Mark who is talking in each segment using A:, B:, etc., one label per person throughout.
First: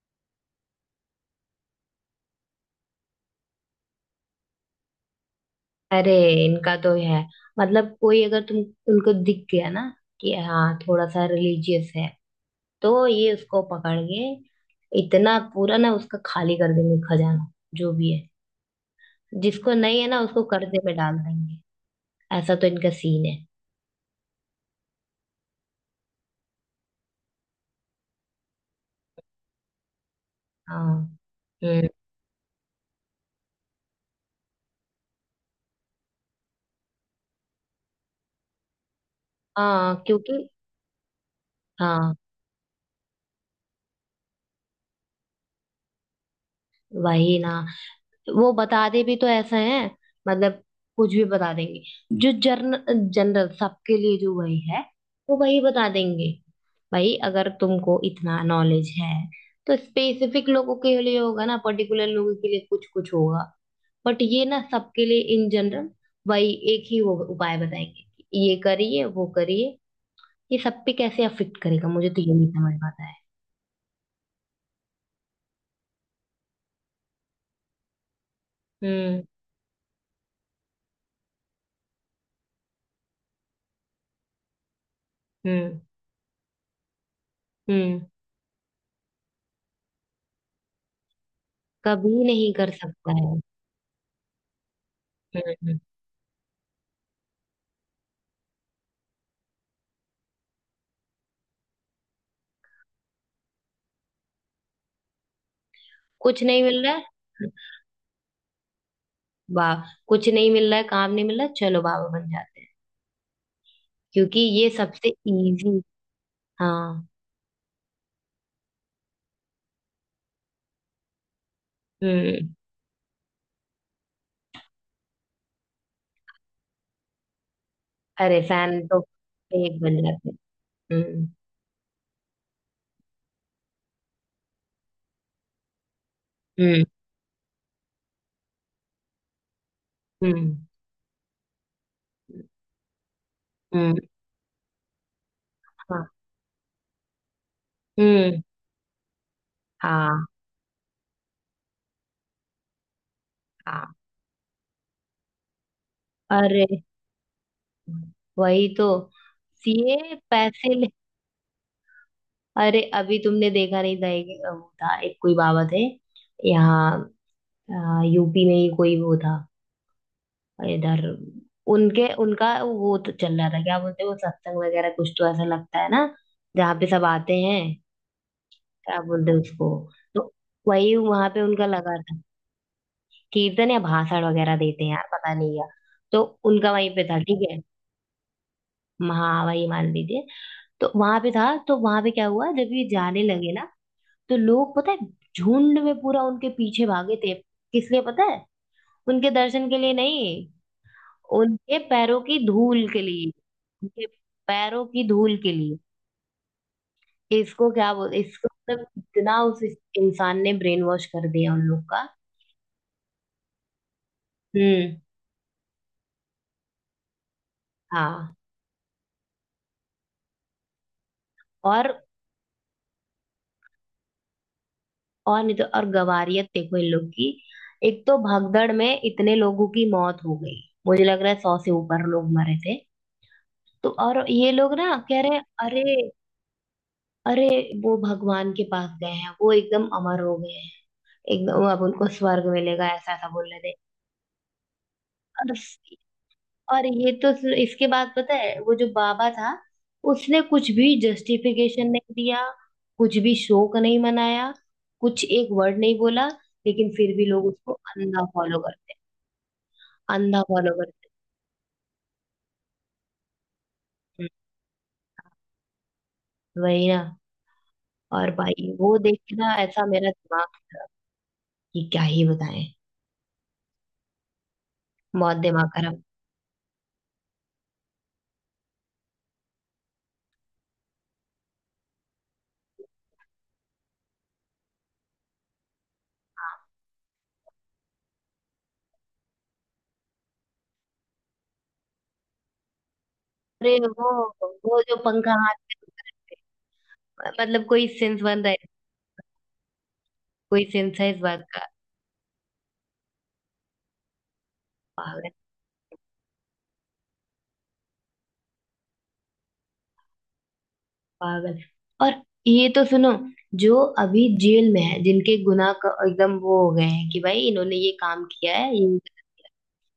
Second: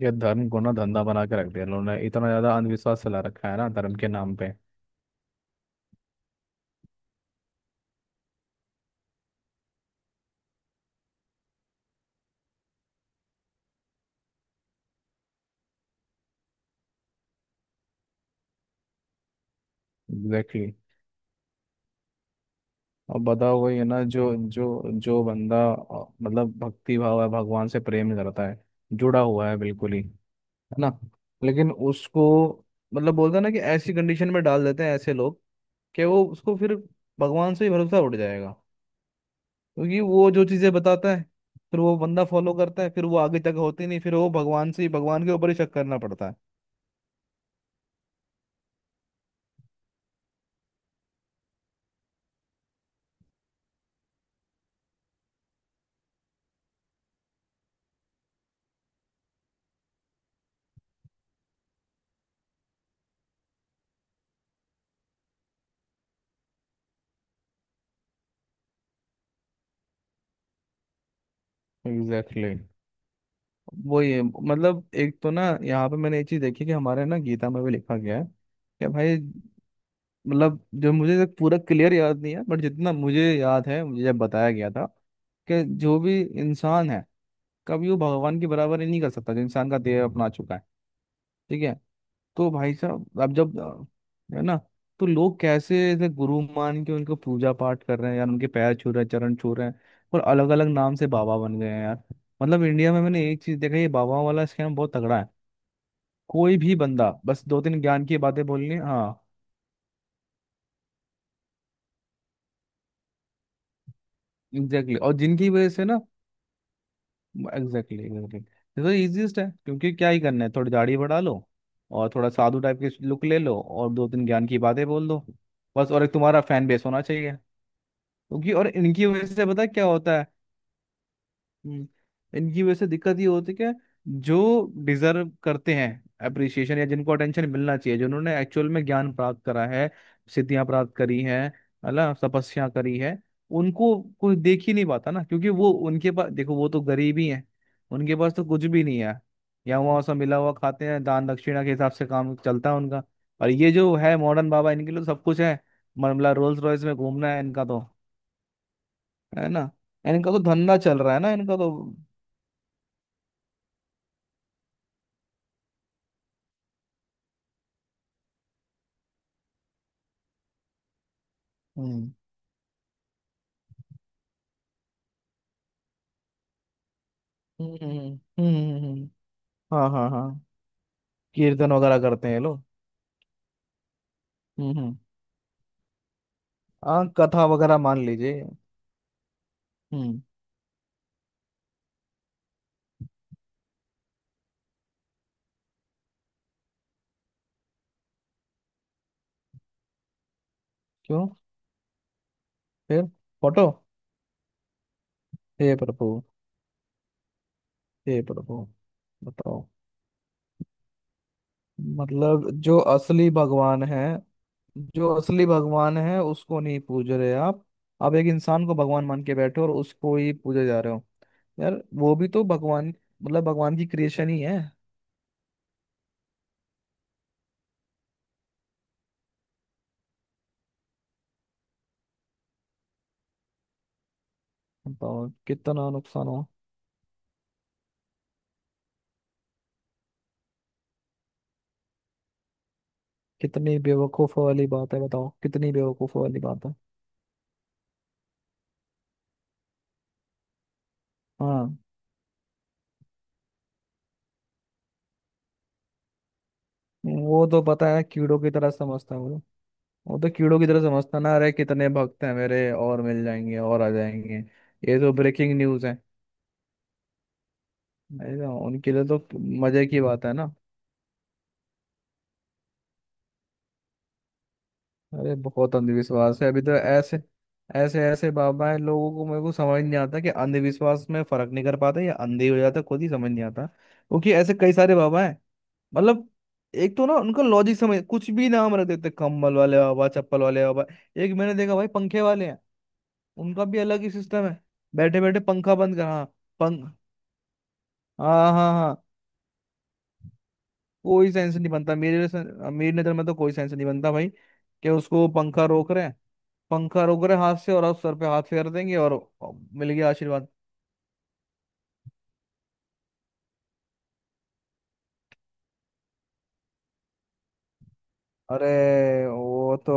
A: ये धर्म को ना धंधा बना के रख दिया इन्होंने। इतना ज्यादा अंधविश्वास फैला रखा है ना धर्म के नाम पे।
B: अरे इनका तो है। मतलब कोई अगर तुम उनको दिख गया ना कि हाँ थोड़ा सा रिलीजियस है तो ये उसको पकड़ के इतना पूरा ना उसका खाली कर देंगे खजाना जो भी है। जिसको नहीं है ना उसको
A: एग्जैक्टली exactly।
B: कर्जे में डाल देंगे। ऐसा तो इनका
A: और
B: सीन है।
A: बताओ, वही है ना? जो जो जो बंदा मतलब भक्ति भाव है, भगवान से प्रेम करता है, जुड़ा हुआ है, बिल्कुल ही है
B: हाँ।
A: ना। लेकिन
B: हम्म।
A: उसको मतलब बोलते हैं ना कि ऐसी कंडीशन में डाल देते हैं ऐसे लोग, कि वो उसको फिर भगवान से ही भरोसा उठ जाएगा।
B: हाँ,
A: क्योंकि वो जो
B: क्योंकि
A: चीजें बताता है, फिर वो
B: हाँ
A: बंदा फॉलो करता है, फिर वो आगे तक होती नहीं, फिर वो भगवान के ऊपर ही शक करना पड़ता है।
B: वही ना। वो बताते भी तो ऐसे हैं, मतलब कुछ भी बता देंगे। जो जर्न जनरल सबके लिए जो वही है वो वही बता देंगे। भाई अगर तुमको इतना नॉलेज है तो स्पेसिफिक लोगों के लिए होगा ना, पर्टिकुलर लोगों के लिए कुछ कुछ होगा। बट ये ना सबके लिए इन जनरल वही एक ही वो उपाय बताएंगे कि ये करिए वो करिए। ये सब पे कैसे अफेक्ट करेगा मुझे तो ये नहीं
A: एग्जैक्टली
B: समझ पाता है।
A: वही है। मतलब एक तो ना, यहाँ पे मैंने एक चीज देखी कि हमारे ना गीता में भी लिखा गया है कि भाई,
B: हम्म।
A: मतलब जो मुझे तक पूरा क्लियर याद नहीं है, बट जितना मुझे याद है, मुझे जब बताया गया था कि
B: हम्म।
A: जो भी इंसान है, कभी वो
B: हम्म।
A: भगवान की बराबरी नहीं कर सकता, जो इंसान का देह अपना चुका है। ठीक है?
B: कभी
A: तो
B: नहीं कर
A: भाई
B: सकता
A: साहब, अब
B: है।
A: जब है ना, तो लोग कैसे
B: हम्म।
A: ऐसे गुरु मान के उनको पूजा पाठ कर रहे हैं, यार उनके पैर छू रहे हैं, चरण छू रहे हैं। और अलग अलग नाम से बाबा बन गए हैं यार। मतलब इंडिया में मैंने एक चीज देखा, ये बाबा वाला स्कैम बहुत तगड़ा है।
B: कुछ
A: कोई
B: नहीं
A: भी
B: मिल रहा है।
A: बंदा बस दो तीन ज्ञान की बातें बोलनी है, हाँ।
B: वाह। कुछ नहीं मिल रहा है, काम नहीं मिल रहा है, चलो बाबा बन जाते हैं, क्योंकि ये
A: एग्जैक्टली exactly।
B: सबसे
A: और जिनकी वजह
B: इजी।
A: से ना,
B: हाँ।
A: एग्जैक्टली एग्जैक्टली, ये तो easiest है। क्योंकि क्या ही करना है, थोड़ी दाढ़ी बढ़ा लो, और थोड़ा
B: हम्म।
A: साधु टाइप के लुक ले लो, और दो तीन ज्ञान की बातें बोल दो बस। और एक तुम्हारा फैन बेस होना चाहिए।
B: अरे
A: क्योंकि, और
B: फैन तो
A: इनकी वजह से पता है
B: एक
A: क्या
B: बन
A: होता है।
B: जाते हैं। हम्म।
A: हम्म, इनकी वजह से दिक्कत ये होती है कि जो डिजर्व करते हैं अप्रिसिएशन,
B: हम्म।
A: या जिनको अटेंशन मिलना चाहिए, जिन्होंने एक्चुअल में ज्ञान प्राप्त करा है,
B: हम्म।
A: सिद्धियां प्राप्त करी हैं, है ना, तपस्या करी है, उनको
B: हम्म।
A: कोई देख ही नहीं पाता ना। क्योंकि वो
B: हाँ।
A: उनके पास, देखो, वो तो गरीब ही हैं, उनके पास
B: हम्म।
A: तो कुछ भी नहीं है, या वहाँ से
B: हाँ।
A: मिला हुआ खाते हैं, दान दक्षिणा के हिसाब से काम चलता है उनका। और ये
B: हाँ।
A: जो है मॉडर्न बाबा, इनके लिए तो सब कुछ है। मतलब रोल्स
B: अरे
A: रॉयस में घूमना है इनका तो।
B: वही तो,
A: है ना,
B: सीए
A: इनका तो
B: पैसे
A: धंधा
B: ले।
A: चल रहा है ना इनका तो।
B: अरे अभी तुमने देखा नहीं था, एक वो था, एक कोई बाबा थे यहाँ, यूपी में ही कोई वो था। और इधर उनके
A: हम्म
B: उनका वो तो चल रहा था, क्या बोलते हैं वो सत्संग वगैरह कुछ तो ऐसा लगता है ना, जहाँ पे सब आते हैं।
A: हम्म।
B: क्या
A: हम्म।
B: बोलते हैं उसको?
A: हाँ हाँ
B: तो
A: हाँ।
B: वही वहां पे उनका
A: कीर्तन
B: लगा
A: वगैरह
B: था।
A: करते हैं ये लोग।
B: कीर्तन या भाषण वगैरह देते हैं
A: हम्म।
B: यार, पता नहीं क्या। तो उनका वहीं पे
A: हाँ
B: था,
A: कथा
B: ठीक है।
A: वगैरह मान लीजिए।
B: हाँ वही मान
A: हम्म।
B: लीजिए। तो वहां पे था, तो वहां पे क्या हुआ जब ये जाने लगे ना, तो लोग पता है झुंड में पूरा उनके पीछे भागे थे। किस लिए पता है? उनके दर्शन के लिए नहीं,
A: क्यों?
B: उनके पैरों की धूल के
A: फिर
B: लिए।
A: फोटो।
B: उनके पैरों की धूल के
A: हे
B: लिए।
A: प्रभु।
B: इसको क्या बोल
A: हे
B: इसको,
A: प्रभु।
B: मतलब इतना उस
A: बताओ,
B: इंसान ने ब्रेन वॉश कर दिया उन लोग का।
A: मतलब जो असली भगवान है,
B: हम्म।
A: जो असली भगवान है, उसको नहीं पूज रहे आप। आप एक
B: हाँ।
A: इंसान को भगवान मान के बैठे हो और उसको ही पूजे जा रहे हो। यार
B: और
A: वो भी तो भगवान, मतलब भगवान की क्रिएशन ही है।
B: और नहीं तो और गवारियत देखो इन लोग की। एक तो भगदड़ में इतने लोगों की मौत हो गई, मुझे लग रहा है 100 से ऊपर लोग मरे थे। तो और ये लोग ना कह
A: बताओ
B: रहे हैं,
A: कितना
B: अरे।
A: नुकसान हो।
B: अरे वो भगवान के पास गए हैं, वो एकदम अमर हो गए हैं, एकदम अब उनको स्वर्ग मिलेगा, ऐसा ऐसा बोल रहे थे।
A: कितनी बेवकूफ़ वाली बात है, बताओ
B: और
A: कितनी बेवकूफ़ वाली बात है।
B: इसके बाद पता है वो जो बाबा था, उसने कुछ भी
A: हाँ।
B: जस्टिफिकेशन नहीं दिया। कुछ भी शोक नहीं मनाया, कुछ एक वर्ड नहीं बोला, लेकिन फिर भी लोग
A: वो तो
B: उसको
A: पता है,
B: अंधा
A: कीड़ों की
B: फॉलो
A: तरह
B: करते हैं।
A: समझता है वो। वो तो
B: अंधा
A: कीड़ों की
B: फॉलो
A: तरह
B: करते
A: समझता ना, अरे कितने भक्त हैं मेरे, और मिल जाएंगे और आ
B: हैं।
A: जाएंगे। ये तो ब्रेकिंग न्यूज़ है।
B: वही ना। और
A: अरे ना,
B: भाई
A: उनके
B: वो
A: लिए तो
B: देख के ना
A: मजे
B: ऐसा
A: की
B: मेरा
A: बात है
B: दिमाग
A: ना।
B: खराब, कि क्या ही बताएं।
A: अरे
B: बहुत दिमाग
A: बहुत
B: खराब।
A: अंधविश्वास है अभी तो। ऐसे ऐसे ऐसे बाबा है, लोगों को, मेरे को समझ नहीं आता कि अंधविश्वास में फर्क नहीं कर पाते या अंधे हो जाते खुद ही, समझ नहीं आता। क्योंकि ऐसे कई सारे बाबा हैं। मतलब एक तो ना उनका लॉजिक समझ, कुछ भी नाम रख देते, कम्बल वाले बाबा, चप्पल वाले बाबा। एक मैंने देखा भाई पंखे वाले हैं, उनका
B: अरे
A: भी अलग
B: वो
A: ही सिस्टम है।
B: वो जो
A: बैठे
B: पंखा
A: बैठे
B: हाथ
A: पंखा
B: में।
A: बंद कर, हाँ। पंख।
B: मतलब कोई सेंस बन रहा
A: हाँ
B: है?
A: हाँ हाँ।
B: कोई सेंस है इस
A: कोई
B: बात
A: सेंस
B: का?
A: नहीं बनता मेरे से। मेरी नजर में तो कोई सेंस नहीं बनता भाई, कि उसको
B: पागल।
A: पंखा रोक रहे हैं। पंखा रोक रहे हैं हाथ से, और आप सर पे हाथ फेर देंगे और मिल गया आशीर्वाद।
B: पागल। और ये तो सुनो, जो अभी जेल में है, जिनके एकदम वो हो गए हैं कि भाई इन्होंने ये काम किया
A: अरे
B: है
A: वो तो,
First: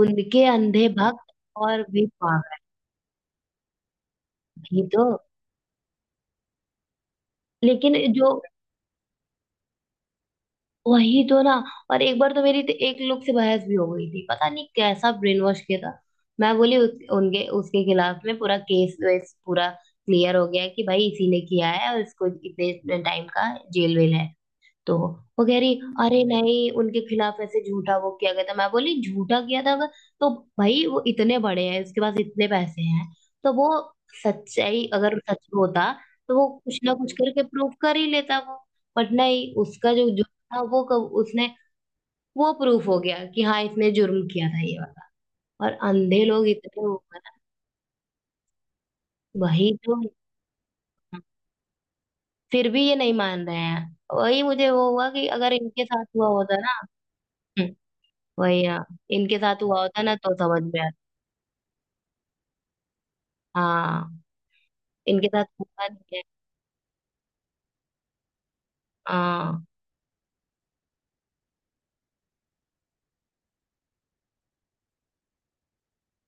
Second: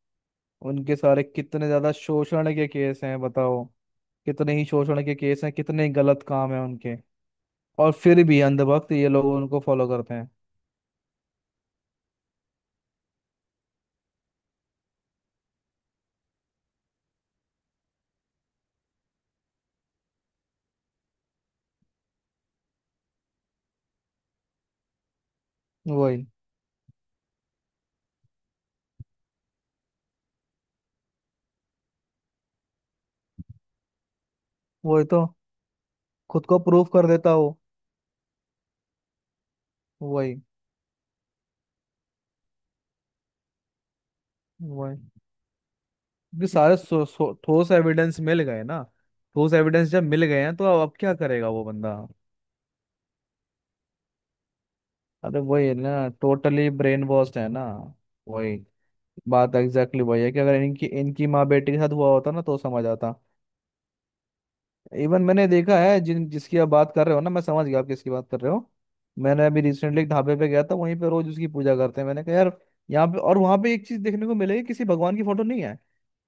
B: उनके अंधे
A: उनके सारे
B: भक्त
A: कितने
B: और
A: ज्यादा
B: भी
A: शोषण
B: पागल।
A: के केस हैं बताओ। कितने ही
B: ही
A: शोषण
B: तो।
A: के केस हैं, कितने ही गलत काम है उनके। और
B: लेकिन
A: फिर
B: जो
A: भी अंधभक्त ये लोग उनको फॉलो करते हैं।
B: वही तो ना। और एक बार तो मेरी तो एक लोग से बहस भी हो गई थी, पता नहीं कैसा ब्रेन वॉश किया था। मैं बोली उनके उसके खिलाफ में पूरा केस वेस पूरा क्लियर हो गया कि भाई इसी ने किया है और इसको इतने टाइम का जेल वेल है। तो वो कह रही, अरे
A: वही।
B: नहीं, उनके खिलाफ ऐसे झूठा वो किया गया था। मैं बोली झूठा किया था अगर, तो भाई वो इतने बड़े हैं, उसके पास इतने पैसे हैं, तो वो सच्चाई
A: वही
B: अगर
A: तो,
B: सच में होता तो वो
A: खुद को
B: कुछ
A: प्रूफ
B: ना
A: कर
B: कुछ
A: देता
B: करके
A: हो।
B: प्रूफ कर ही लेता वो। बट नहीं, उसका जो
A: वही।
B: जुर्म था वो कब उसने, वो प्रूफ हो गया कि हाँ इसने जुर्म किया था ये
A: वही।
B: वाला। और अंधे
A: क्योंकि
B: लोग
A: सारे
B: इतने वो हैं ना,
A: ठोस एविडेंस मिल गए ना। ठोस
B: वही
A: एविडेंस
B: तो
A: जब मिल गए हैं, तो अब क्या करेगा वो बंदा।
B: फिर भी ये नहीं मान रहे हैं। वही मुझे वो हुआ कि
A: अरे
B: अगर
A: वही है
B: इनके साथ
A: ना,
B: हुआ होता
A: टोटली
B: ना।
A: ब्रेन वॉश्ड है ना। वही।
B: वही हाँ, इनके
A: बात
B: साथ हुआ
A: एग्जैक्टली
B: होता
A: exactly
B: ना
A: वही है
B: तो
A: कि अगर
B: समझ में
A: इनकी
B: आता।
A: इनकी माँ बेटी के साथ हुआ होता ना, तो समझ आता।
B: हाँ।
A: इवन
B: इनके साथ
A: मैंने देखा
B: हुआ
A: है,
B: नहीं है।
A: जिन जिसकी आप बात कर रहे हो ना, मैं समझ गया आप किसकी बात कर रहे हो। मैंने अभी
B: हाँ।
A: रिसेंटली एक ढाबे पे गया था, वहीं पे रोज उसकी पूजा करते हैं। मैंने कहा यार, यहाँ पे और वहां पे एक चीज देखने को मिलेगी, किसी भगवान की फोटो नहीं है।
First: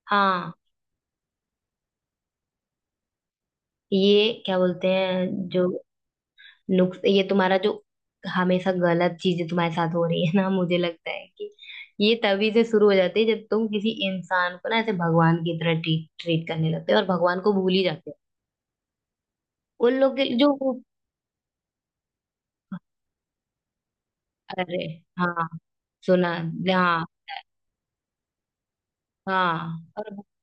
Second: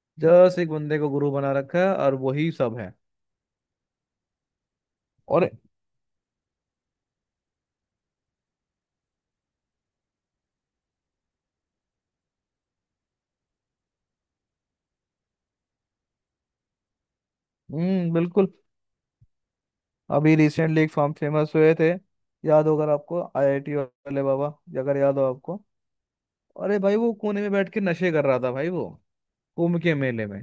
B: हाँ।
A: जस्ट एक बंदे को गुरु बना रखा है और वही सब है।
B: ये क्या बोलते हैं
A: और
B: जो नुक्स ये तुम्हारा जो हमेशा गलत चीजें तुम्हारे साथ हो रही है ना, मुझे लगता है कि ये तभी से शुरू हो जाती है जब तुम किसी इंसान को ना ऐसे भगवान की तरह ट्रीट ट्रीट करने लगते हो और भगवान को भूल ही जाते
A: हम्म, बिल्कुल।
B: हो उन लोग के
A: अभी
B: जो वो-।
A: रिसेंटली एक फार्म फेमस हुए थे, याद होगा आपको, आईआईटी वाले बाबा,
B: अरे
A: अगर याद हो
B: हाँ,
A: आपको।
B: सुना।
A: अरे भाई
B: हाँ
A: वो कोने में बैठ के नशे कर रहा था भाई वो,
B: हाँ।
A: कुंभ के मेले में।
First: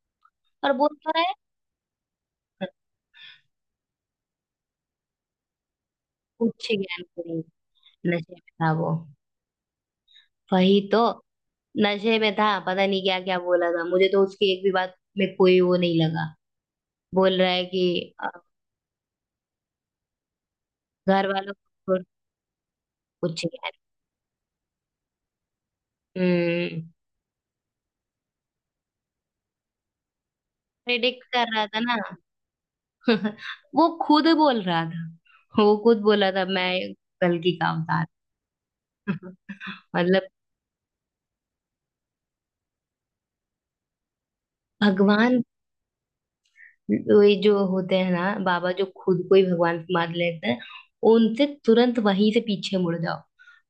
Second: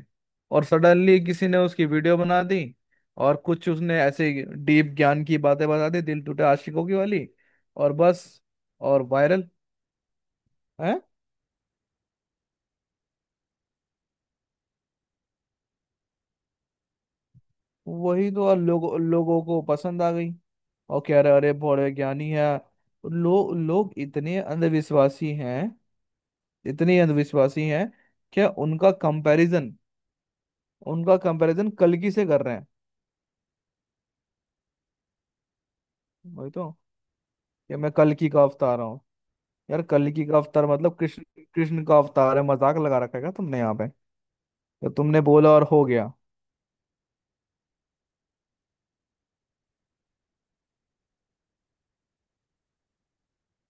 A: और
B: और बोल तो
A: सडनली
B: रहा
A: किसी ने उसकी वीडियो बना दी,
B: है।
A: और कुछ उसने ऐसे डीप ज्ञान की बातें बता दी, दिल टूटे
B: उच्च
A: आशिकों की
B: ज्ञान के
A: वाली।
B: लिए।
A: और बस,
B: नशे में था वो।
A: और वायरल
B: वही
A: है।
B: तो। नशे में था, पता नहीं क्या क्या बोला था, मुझे तो उसकी एक भी बात में कोई वो नहीं लगा। बोल रहा है कि
A: वही तो, और लोगों लोगों को पसंद आ गई। और कह
B: घर
A: रहे अरे
B: वालों
A: बड़े
B: को छोड़-
A: ज्ञानी है।
B: कुछ
A: लो,
B: यार।
A: लोग इतने अंधविश्वासी हैं,
B: हम्म।
A: इतने अंधविश्वासी हैं कि उनका कंपैरिजन, उनका
B: प्रेडिक्ट कर रहा
A: कंपैरिजन
B: था ना।
A: कल्कि से कर रहे हैं।
B: वो खुद बोल रहा था, वो खुद बोला था
A: वही तो,
B: मैं कल की
A: कि
B: काम
A: मैं
B: था।
A: कल्कि का अवतार। यार
B: मतलब
A: कल्कि का अवतार मतलब कृष्ण, कृष्ण का अवतार है। मजाक लगा रखा है क्या तुमने यहाँ पे? तो तुमने
B: भगवान,
A: बोला और हो गया।
B: ये जो होते हैं ना बाबा जो खुद को ही भगवान मान लेते हैं, उनसे तुरंत वहीं से पीछे मुड़ जाओ।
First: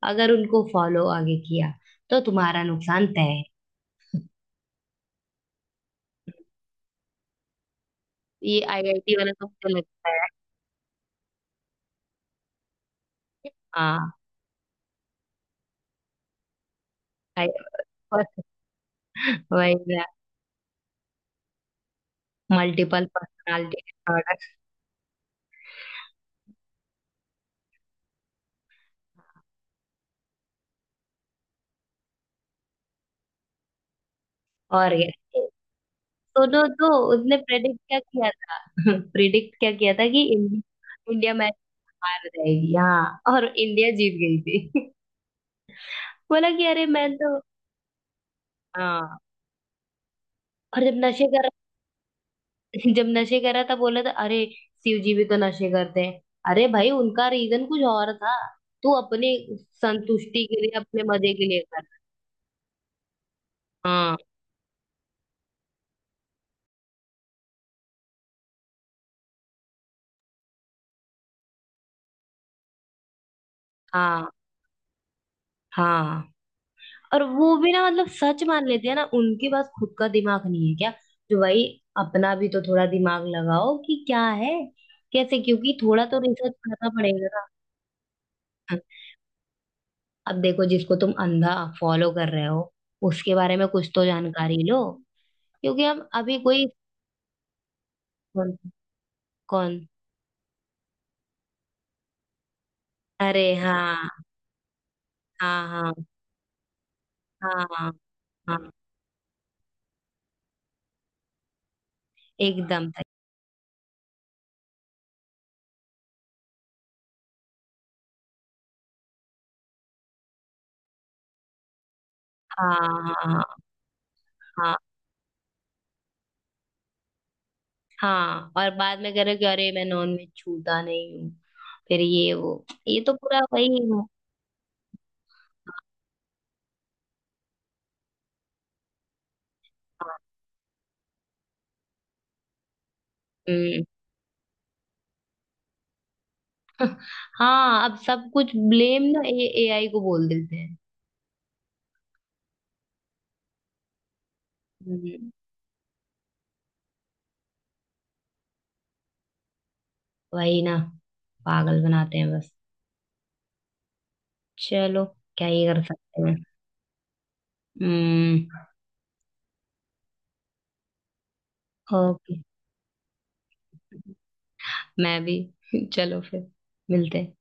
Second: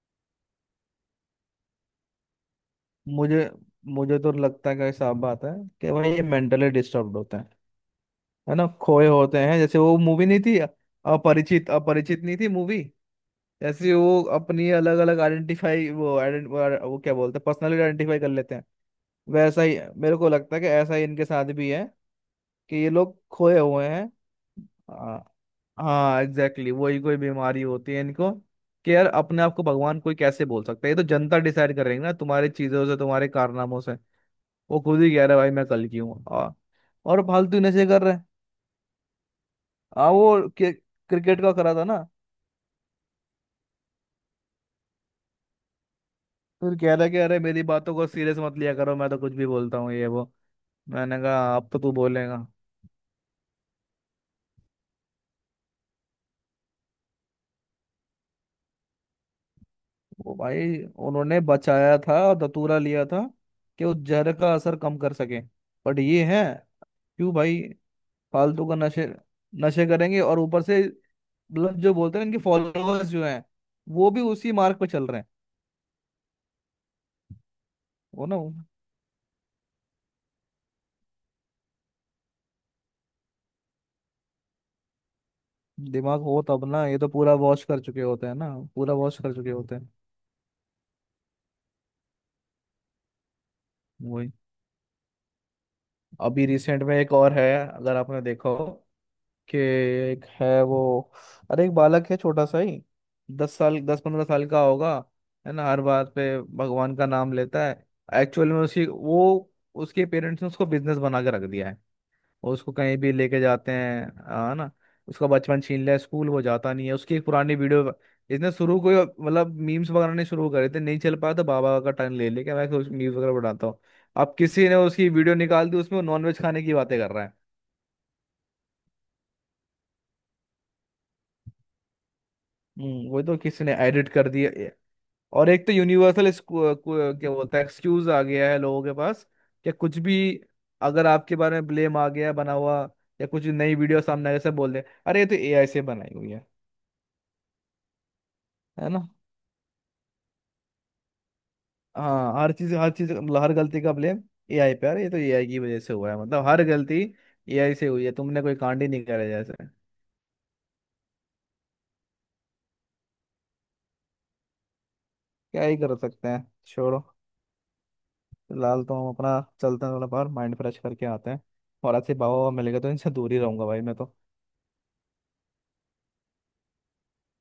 B: अगर उनको फॉलो आगे किया तो तुम्हारा नुकसान तय है।
A: मुझे मुझे तो लगता है कि साफ बात है कि भाई, ये मेंटली डिस्टर्ब होते हैं। है
B: ये
A: ना, खोए
B: आईआईटी वाला
A: होते
B: तो
A: हैं।
B: मुझे
A: जैसे वो
B: लगता है
A: मूवी नहीं थी, अपरिचित, अपरिचित नहीं थी मूवी। जैसे
B: हाँ,
A: वो अपनी अलग अलग आइडेंटिफाई, वो आइडेंट, वो क्या बोलते हैं,
B: आई,
A: पर्सनली आइडेंटिफाई कर
B: बस
A: लेते हैं। वैसा
B: वही
A: ही मेरे को लगता है कि ऐसा ही इनके साथ भी है, कि ये
B: मल्टीपल
A: लोग खोए
B: पर्सनालिटी
A: हुए हैं।
B: डिसऑर्डर।
A: हाँ एग्जैक्टली exactly, वही कोई बीमारी होती है इनको। कि यार अपने आप को भगवान कोई कैसे बोल सकता है, ये तो जनता डिसाइड करेंगे ना, तुम्हारी चीजों से, तुम्हारे कारनामों से। वो
B: और
A: खुद ही कह रहा
B: क्या।
A: है भाई मैं कल की हूँ
B: सुनो तो,
A: और
B: उसने
A: फालतू
B: प्रेडिक्ट
A: नशे
B: क्या
A: कर रहे हैं।
B: किया था? प्रेडिक्ट क्या किया था कि
A: वो
B: इंडिया इंडिया
A: क्रिकेट का
B: मैच
A: करा था ना।
B: हार जाएगी, हाँ और इंडिया जीत गई थी। बोला कि
A: तो फिर
B: अरे
A: कह रहा है
B: मैं
A: कि अरे
B: तो।
A: मेरी बातों को सीरियस मत लिया करो, मैं तो
B: हाँ,
A: कुछ भी बोलता हूँ, ये वो।
B: और जब
A: मैंने
B: नशे कर।
A: कहा अब तो तू बोलेगा।
B: जब नशे कर रहा था बोला था, अरे शिव जी भी तो नशे करते हैं। अरे भाई उनका रीजन कुछ और था, तू अपनी
A: वो
B: संतुष्टि के लिए
A: भाई
B: अपने मजे
A: उन्होंने
B: के लिए कर।
A: बचाया था और दतूरा लिया था, कि उस
B: हाँ।
A: जहर का असर कम कर सके। बट ये है, क्यों भाई, फालतू का नशे, नशे करेंगे और ऊपर से, मतलब जो बोलते हैं ना, इनके फॉलोअर्स जो हैं, वो भी
B: हाँ।
A: उसी मार्ग पर चल रहे हैं।
B: हाँ। और वो भी ना मतलब सच
A: वो,
B: मान लेते हैं ना, उनके पास खुद का दिमाग नहीं है क्या? तो भाई अपना भी तो थोड़ा दिमाग लगाओ कि क्या है कैसे, क्योंकि थोड़ा तो
A: दिमाग हो
B: रिसर्च
A: तब ना,
B: करना
A: ये तो
B: पड़ेगा
A: पूरा
B: ना।
A: वॉश कर चुके होते हैं ना, पूरा वॉश कर चुके होते हैं।
B: अब देखो जिसको तुम अंधा फॉलो कर रहे हो उसके बारे में कुछ तो
A: वही।
B: जानकारी लो। क्योंकि हम अभी
A: अभी
B: कोई
A: रिसेंट में एक और है अगर आपने देखा
B: कौन
A: हो, कि
B: कौन
A: एक है वो, अरे एक बालक है, छोटा सा ही,
B: अरे
A: 10 साल, दस
B: हाँ।
A: पंद्रह साल का होगा। है ना,
B: हाँ
A: हर
B: हाँ।
A: बात पे भगवान का नाम
B: हाँ
A: लेता है।
B: हाँ।
A: एक्चुअल में
B: हाँ,
A: उसकी वो, उसके पेरेंट्स ने उसको बिजनेस बना के रख दिया है, और उसको
B: एकदम
A: कहीं
B: सही।
A: भी लेके जाते हैं। है ना, उसका बचपन छीन लिया, स्कूल वो जाता नहीं है। उसकी एक पुरानी वीडियो, इसने शुरू को ही, मतलब मीम्स बनाने शुरू करे थे, नहीं चल पाया तो बाबा का टर्न ले लेके, मैं
B: हाँ। हाँ
A: मीम्स वगैरह
B: हाँ।
A: बनाता हूँ। अब किसी
B: हाँ।
A: ने उसकी वीडियो निकाल दी, उसमें नॉनवेज खाने की बातें कर रहा है।
B: हाँ, और बाद में करो कि अरे मैं नॉन वेज छूता नहीं हूँ, फिर ये वो ये
A: हम्म।
B: तो
A: वही तो,
B: पूरा
A: किसी
B: वही।
A: ने एडिट कर दिया ए-। और एक तो यूनिवर्सल क्या बोलता है, एक्सक्यूज आ गया है लोगों के पास, कि कुछ भी, अगर आपके बारे में ब्लेम आ गया है बना हुआ, या कुछ नई
B: हम्म।
A: वीडियो सामने आ गया, सब बोल दे अरे ये तो एआई से बनाई हुई है।
B: हाँ अब सब कुछ
A: है
B: ब्लेम
A: ना।
B: ना ए एआई को बोल देते हैं।
A: हाँ हर चीज, हर चीज मतलब हर गलती का ब्लेम एआई पे आ रहा है, ये तो
B: हम्म,
A: एआई की वजह से हुआ है, मतलब हर गलती एआई से हुई है, तुमने कोई कांड ही नहीं करे जैसे।
B: वही ना। पागल बनाते हैं बस। चलो क्या
A: क्या
B: ही
A: ही
B: कर
A: कर
B: सकते
A: सकते
B: हैं।
A: हैं, छोड़ो।
B: हम्म।
A: फिलहाल तो हम अपना चलते हैं, थोड़ा बाहर माइंड फ्रेश करके आते हैं। और अच्छे
B: ओके,
A: बाबा मिल गए तो इनसे दूर ही रहूंगा भाई मैं तो।
B: मैं भी। चलो फिर मिलते हैं।